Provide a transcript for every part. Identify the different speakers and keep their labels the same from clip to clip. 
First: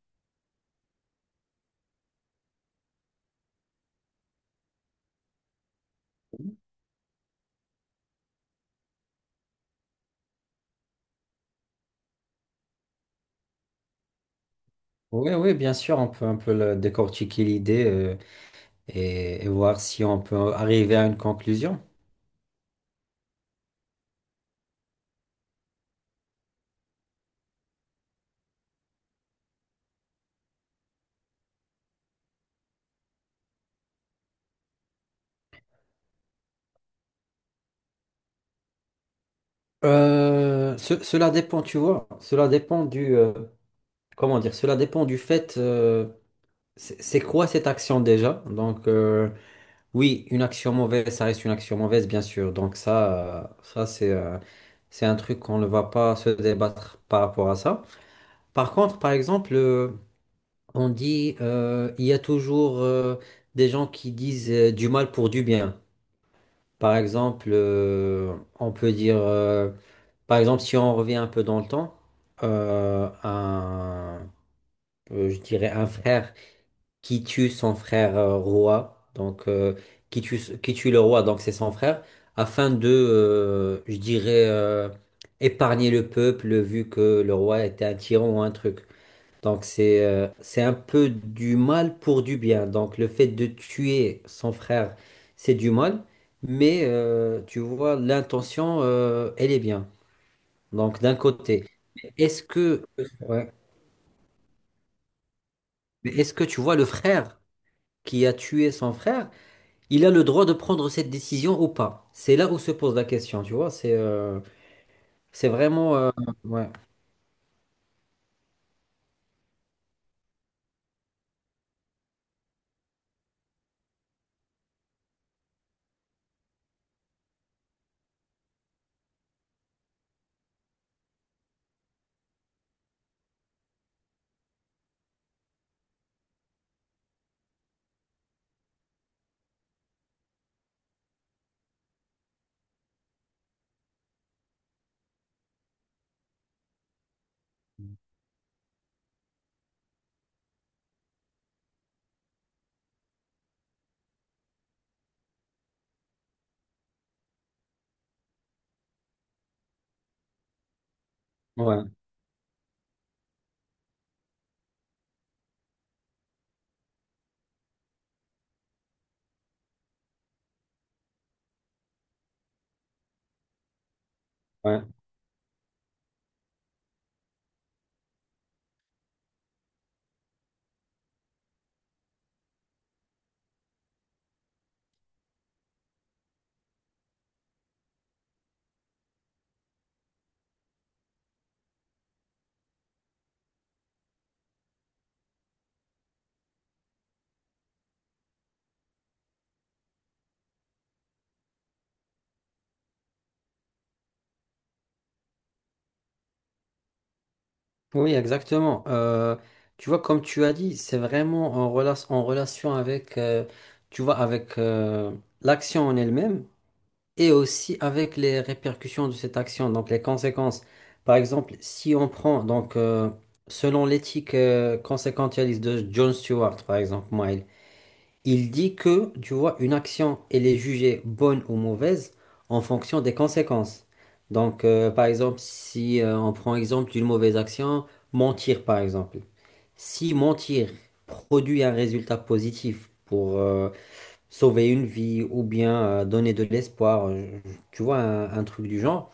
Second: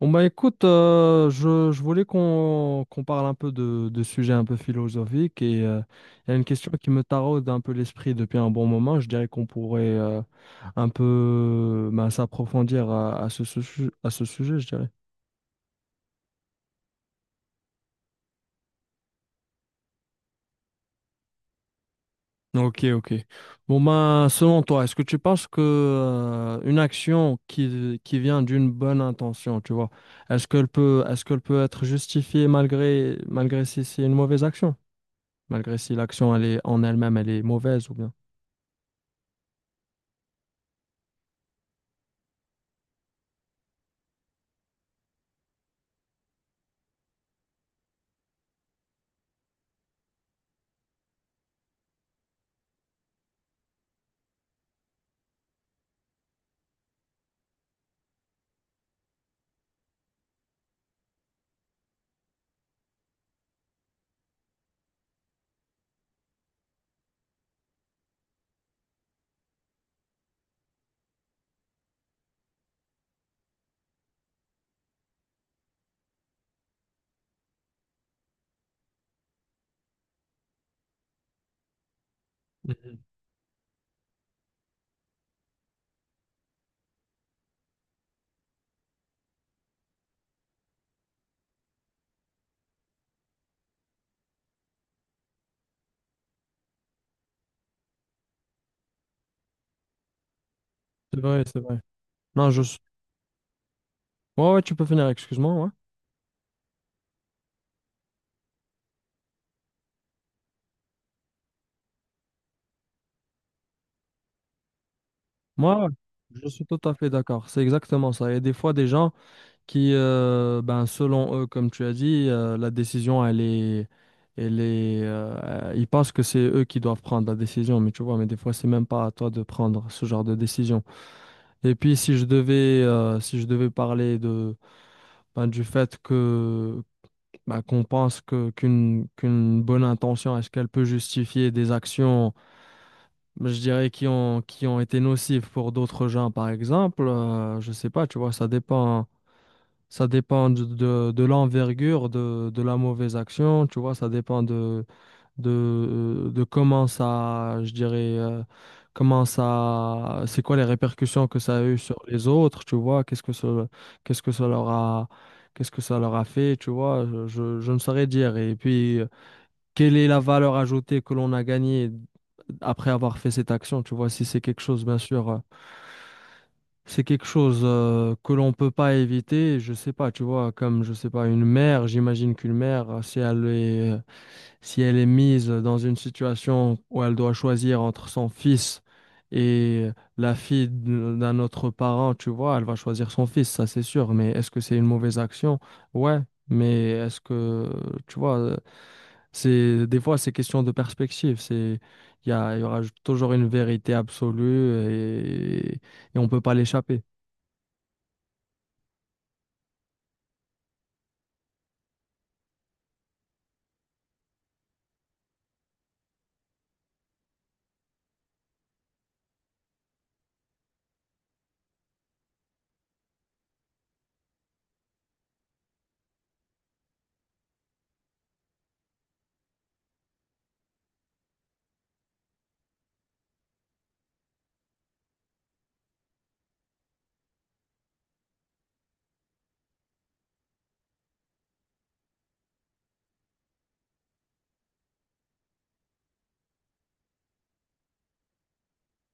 Speaker 1: Bon bah écoute, je voulais qu'on parle un peu de sujets un peu philosophiques et il y a une question qui me taraude un peu l'esprit depuis un bon moment. Je dirais qu'on pourrait un peu bah, s'approfondir à ce sujet, je dirais.
Speaker 2: Oui, oui, bien sûr, on peut un peu décortiquer l'idée, et voir si on peut arriver à une conclusion.
Speaker 1: Ok, ok. Bon bah selon toi, est-ce que tu penses que une action qui vient d'une bonne intention, tu vois, est-ce qu'elle peut être justifiée malgré si c'est une mauvaise action? Malgré si l'action elle est en elle-même, elle est mauvaise ou bien.
Speaker 2: Cela dépend, tu vois, cela dépend comment dire, cela dépend du fait: c'est quoi cette action déjà? Oui, une action mauvaise, ça reste une action mauvaise, bien sûr. Donc ça, ça c'est c'est un truc qu'on ne va pas se débattre par rapport à ça. Par contre, par exemple, on dit, il y a toujours des gens qui disent du mal pour du bien. Par exemple, on peut dire, par exemple, si on revient un peu dans le temps, euh, un, je dirais un frère qui tue son frère, roi, qui tue le roi, donc c'est son frère, afin
Speaker 1: Mhm.
Speaker 2: je dirais, épargner le peuple vu que le roi était un tyran ou un truc. Donc c'est un peu du mal pour du bien. Donc le fait de tuer son frère, c'est du mal, mais tu vois, l'intention, elle est bien. Donc d'un
Speaker 1: C'est vrai, c'est
Speaker 2: côté,
Speaker 1: vrai.
Speaker 2: est-ce
Speaker 1: Non, je suis...
Speaker 2: que, ouais.
Speaker 1: Ouais, ouais, tu peux finir, excuse-moi. Ouais.
Speaker 2: Mais est-ce que tu vois le frère qui a tué son frère, il a le droit de prendre cette décision ou pas? C'est là où se pose la question, tu vois. C'est
Speaker 1: Moi,
Speaker 2: vraiment...
Speaker 1: je suis
Speaker 2: ouais,
Speaker 1: tout à fait d'accord. C'est exactement ça. Il y a des fois des gens ben, selon eux, comme tu as dit, la décision, elle est... Elle est ils pensent que c'est eux qui doivent prendre la décision, mais tu vois, mais des fois, c'est même pas à toi de prendre ce genre de décision. Et puis, si je devais parler de, ben, du fait que bah, qu'on pense que qu'une bonne intention, est-ce qu'elle peut justifier des actions, je dirais, qui ont été nocives pour d'autres gens, par exemple, je sais pas, tu vois, ça dépend de l'envergure de la mauvaise action, tu vois, ça dépend de comment ça, comment ça, c'est quoi les répercussions que ça a eu
Speaker 2: ouais,
Speaker 1: sur les autres, tu vois, qu'est-ce que ça leur a, qu'est-ce que ça leur a fait, tu vois, je je ne saurais dire. Et puis, quelle est la valeur ajoutée que l'on a gagnée après avoir fait cette action, tu vois, si c'est quelque chose,
Speaker 2: ouais.
Speaker 1: bien sûr, c'est quelque chose que l'on peut pas éviter, je sais pas, tu vois, comme, je sais pas, une mère, si elle est si elle est mise dans une situation où elle doit choisir entre son fils et la fille d'un autre parent, tu vois, elle va choisir son fils, ça c'est sûr. Mais est-ce que c'est une mauvaise action? Ouais, mais est-ce que, tu vois, c'est des fois c'est question de perspective. C'est il y a- Il y aura toujours une vérité absolue et on peut pas l'échapper.
Speaker 2: Oui, exactement. Tu vois, comme tu as dit, c'est vraiment en, en relation avec, tu vois, avec l'action en elle-même et aussi avec les répercussions de cette action, donc les conséquences. Par exemple, si on prend, selon l'éthique conséquentialiste de John Stewart, par exemple, il dit que, tu vois, une action, elle est jugée bonne ou mauvaise en fonction des conséquences. Par exemple, si on prend exemple d'une mauvaise action, mentir, par exemple. Si mentir produit un résultat positif pour sauver une vie ou bien donner de l'espoir, tu vois, un truc du genre,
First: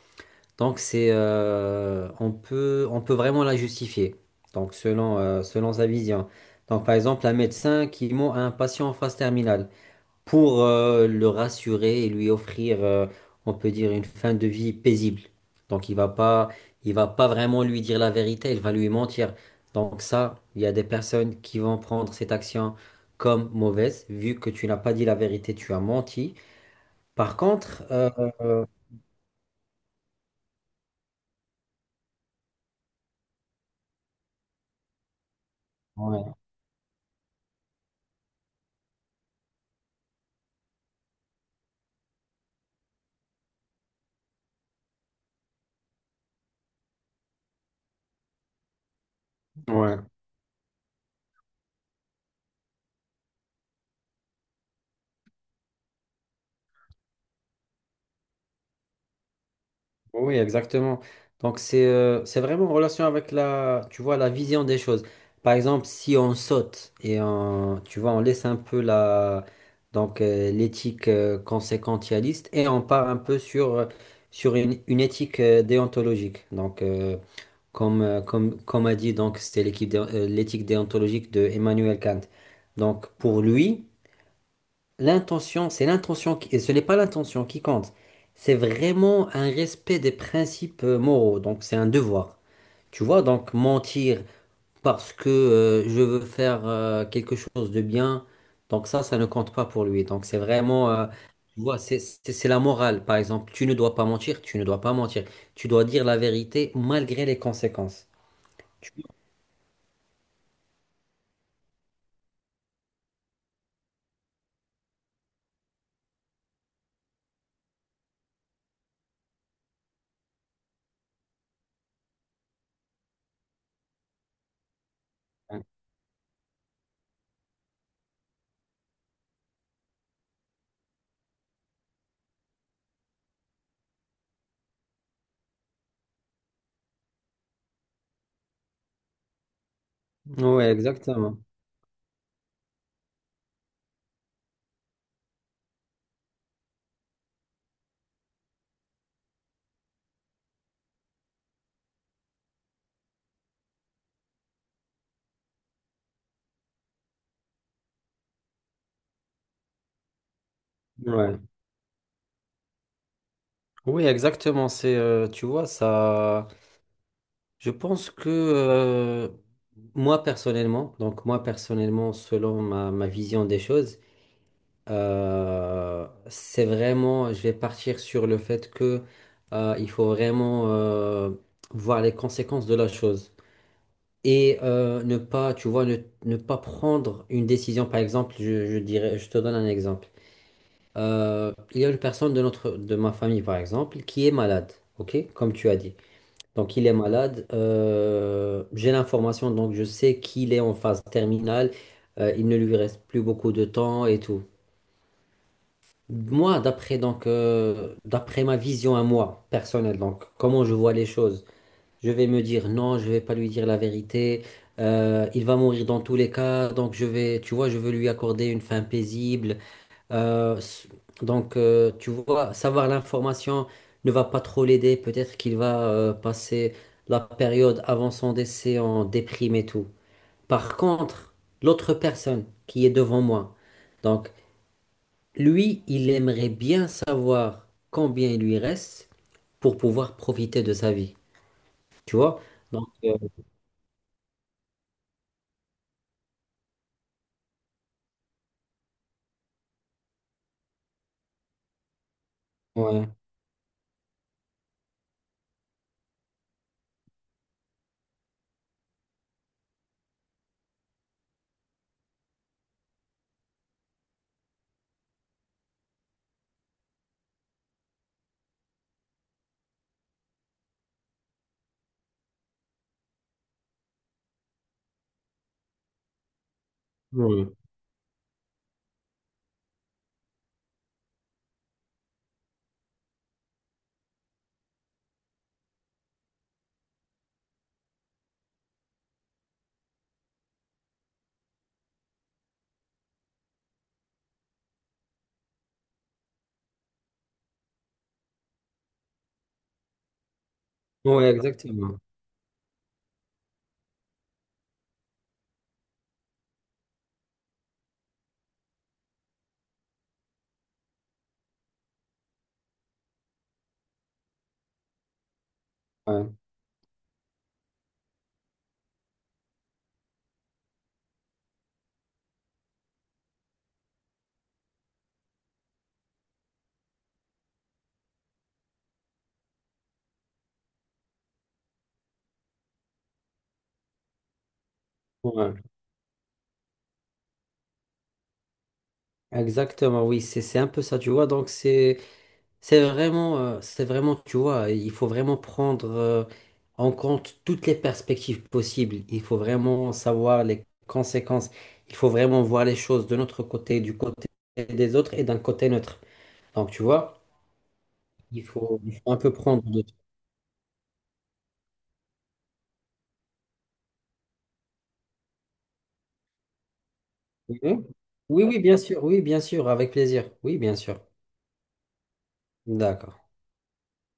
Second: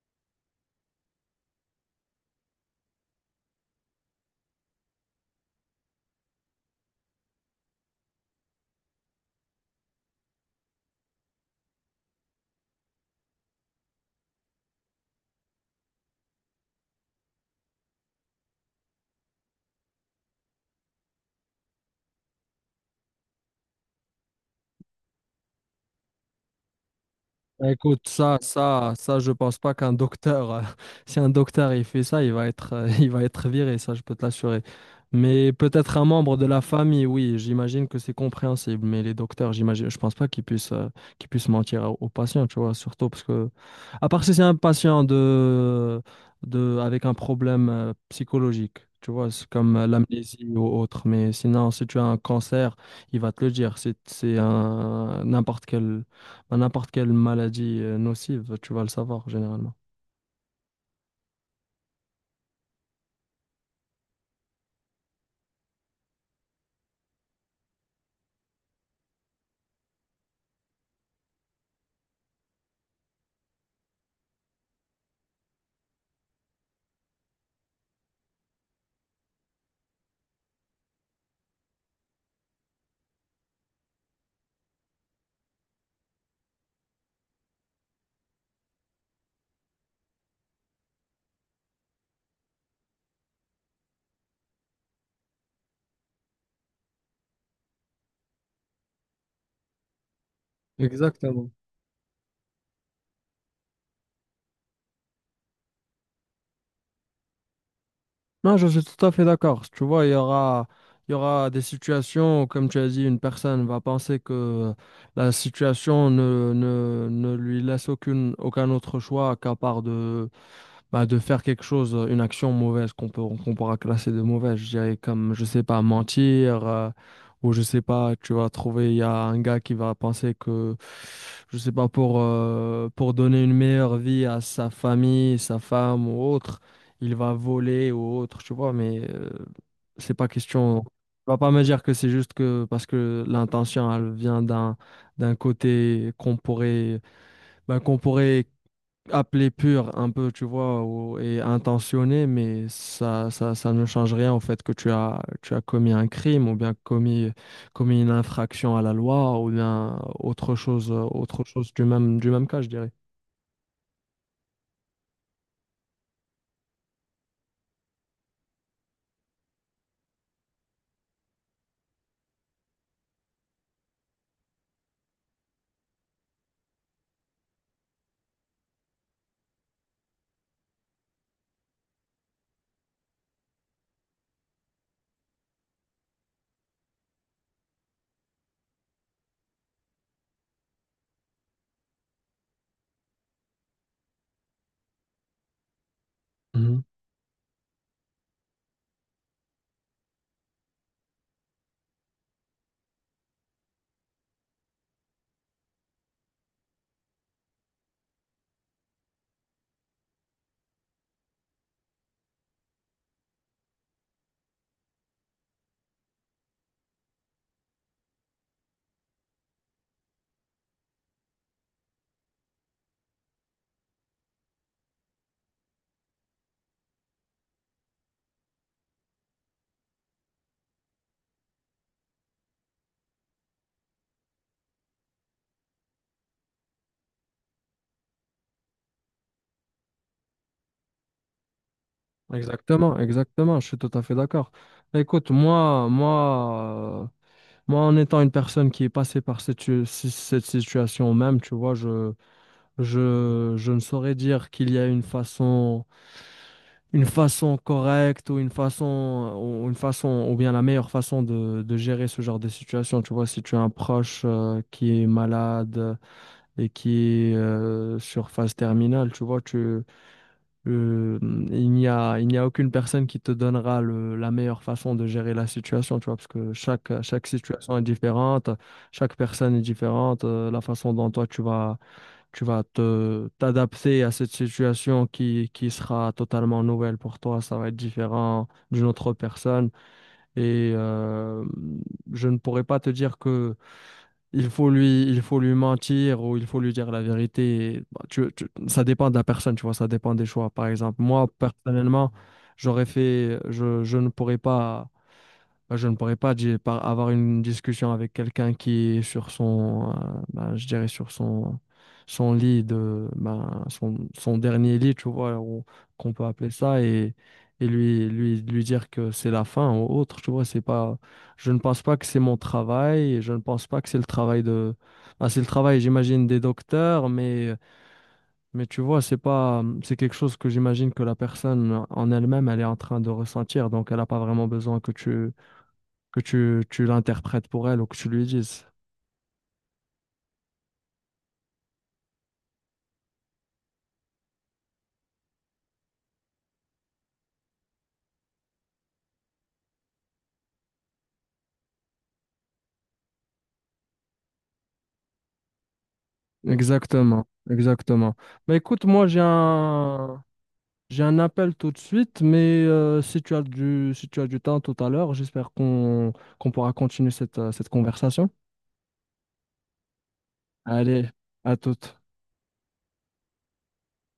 Speaker 2: donc on peut vraiment la justifier, donc selon, selon sa vision. Donc, par exemple, un médecin qui ment à un patient en phase terminale pour le rassurer et lui offrir, on peut dire, une fin de vie paisible. Donc il va pas vraiment lui dire la vérité, il va lui mentir. Donc ça, il y a des personnes qui vont prendre cette action comme mauvaise, vu que tu n'as pas dit la vérité, tu as menti. Par
Speaker 1: Bah,
Speaker 2: contre,
Speaker 1: écoute, ça,
Speaker 2: euh,
Speaker 1: ça, ça, je pense pas qu'un docteur, si un docteur il fait ça, il va être, il va être viré, ça, je peux te l'assurer. Mais peut-être un
Speaker 2: ouais,
Speaker 1: membre de la famille, oui, j'imagine que c'est compréhensible. Mais les docteurs, j'imagine, je pense pas qu'ils puissent, qu'ils puissent mentir aux patients, tu vois, surtout parce que, à part si c'est un patient de avec un problème, psychologique, tu vois, c'est comme
Speaker 2: ouais.
Speaker 1: l'amnésie ou autre. Mais sinon, si tu as un cancer, il va te le dire. C'est un n'importe quel à n'importe quelle maladie nocive, tu vas le savoir généralement.
Speaker 2: Oui, exactement. Donc c'est vraiment en relation avec la, tu vois, la vision des choses. Par exemple, si on saute et on, tu vois, on laisse un peu la l'éthique conséquentialiste et on part un peu sur sur une éthique déontologique. Comme comme a dit donc c'était l'éthique déontologique de Emmanuel Kant. Donc pour lui l'intention, c'est l'intention qui, et ce n'est pas l'intention qui compte. C'est vraiment un respect des principes moraux. Donc, c'est un devoir. Tu vois, donc mentir parce que je veux faire quelque chose de bien, donc ça ne compte pas pour lui. Donc,
Speaker 1: Exactement.
Speaker 2: tu vois, c'est la morale. Par exemple, tu ne dois pas mentir, tu ne dois pas mentir. Tu dois dire la vérité malgré les conséquences.
Speaker 1: Non, je suis
Speaker 2: Tu-
Speaker 1: tout à fait d'accord. Tu vois, il y aura des situations où, comme tu as dit, une personne va penser que la situation ne lui laisse aucun autre choix qu'à part de, bah, de faire quelque chose, une action mauvaise qu'on pourra classer de mauvaise, je dirais comme, je sais pas, mentir, ou je sais pas, tu vas trouver, il y a un gars qui va penser que, je sais pas, pour donner une meilleure vie à sa famille, sa femme ou autre, il va voler ou autre, tu vois, mais c'est pas
Speaker 2: Vois. Ouais,
Speaker 1: question. Tu
Speaker 2: exactement.
Speaker 1: vas pas me dire que c'est juste que parce que l'intention, elle vient d'un d'un côté qu'on pourrait, ben, qu'on pourrait appelé pur un peu, tu vois, ou- et intentionné, mais ça ne change rien au fait que tu as commis un crime commis une infraction à la loi ou bien
Speaker 2: Ouais.
Speaker 1: autre chose du même cas, je dirais.
Speaker 2: Oui, exactement. Tu vois, ça. Je pense que moi personnellement, donc moi personnellement, selon ma, ma vision des choses, c'est vraiment, je vais partir sur le fait que il faut vraiment voir les conséquences de la chose et ne pas, tu vois, ne, ne pas prendre une décision. Par exemple, je dirais, je te donne un exemple. Il y a une personne de notre, de ma famille, par exemple, qui est malade, ok, comme tu as dit. Donc,
Speaker 1: Mhm.
Speaker 2: il est malade. J'ai l'information, donc je sais qu'il est en phase terminale. Il ne lui reste plus beaucoup de temps et tout. Moi, d'après d'après ma vision à moi personnelle, donc comment je vois les choses, je vais me dire non, je vais pas lui dire la vérité. Il va mourir dans tous les cas, donc je vais, tu vois, je veux lui accorder une fin paisible. Euh, s- tu vois, savoir l'information ne va pas trop l'aider. Peut-être qu'il va passer la période avant son décès en déprime et tout. Par contre, l'autre personne qui est devant moi, donc lui, il aimerait bien savoir combien il lui reste pour pouvoir profiter de sa vie. Tu vois? Donc,
Speaker 1: Exactement,
Speaker 2: euh,
Speaker 1: exactement, je suis tout à fait d'accord. Bah, écoute, moi, en étant une personne qui est passée par cette, cette situation même, tu vois,
Speaker 2: ouais,
Speaker 1: je ne saurais dire qu'il y a une façon correcte ou bien la meilleure façon de gérer ce genre de situation. Tu vois, si tu as un proche qui est malade et qui est sur phase terminale, tu vois, tu, euh, il n'y a aucune personne qui te donnera le, la meilleure façon de gérer la situation, tu vois, parce que chaque
Speaker 2: ouais,
Speaker 1: situation est différente, chaque personne est différente, la façon dont toi tu vas te t'adapter à cette situation qui sera totalement nouvelle pour toi. Ça va être différent d'une autre personne. Et je ne pourrais pas te dire que il faut lui mentir ou il faut lui dire la vérité. Bah, ça dépend de la personne, tu vois, ça dépend des choix. Par exemple, moi,
Speaker 2: ouais, exactement.
Speaker 1: personnellement, je ne pourrais pas. Bah, je ne pourrais pas avoir une discussion avec quelqu'un qui est sur son, bah, je dirais sur son, son lit de, bah, son dernier lit, tu vois, ou- qu'on peut
Speaker 2: Ouais,
Speaker 1: appeler ça, et, lui dire que c'est la fin ou autre, tu vois, c'est pas, je ne pense pas que c'est mon travail, et je ne pense pas que c'est le travail de, bah, c'est le travail, j'imagine, des docteurs, mais tu vois, c'est pas, c'est quelque chose que j'imagine que la personne en elle-même, elle est en train de ressentir, donc elle n'a pas vraiment besoin
Speaker 2: ouais.
Speaker 1: que tu l'interprètes pour elle ou que tu lui dises.
Speaker 2: Exactement, oui, c'est un peu ça, tu vois. Donc, c'est. C'est vraiment, tu vois, il faut vraiment prendre en compte toutes les perspectives possibles. Il faut vraiment savoir les conséquences. Il faut vraiment voir les choses de notre côté, du côté des autres et d'un côté neutre. Donc, tu vois,
Speaker 1: Exactement, exactement. Bah écoute,
Speaker 2: il
Speaker 1: moi
Speaker 2: faut un peu prendre de tout.
Speaker 1: j'ai un appel tout de suite, mais si tu as du si tu as du temps tout à l'heure, j'espère qu'on pourra continuer cette, cette
Speaker 2: Mhm.
Speaker 1: conversation.
Speaker 2: Oui, oui, bien sûr, avec plaisir. Oui, bien sûr.
Speaker 1: Allez, à toute.
Speaker 2: D'accord.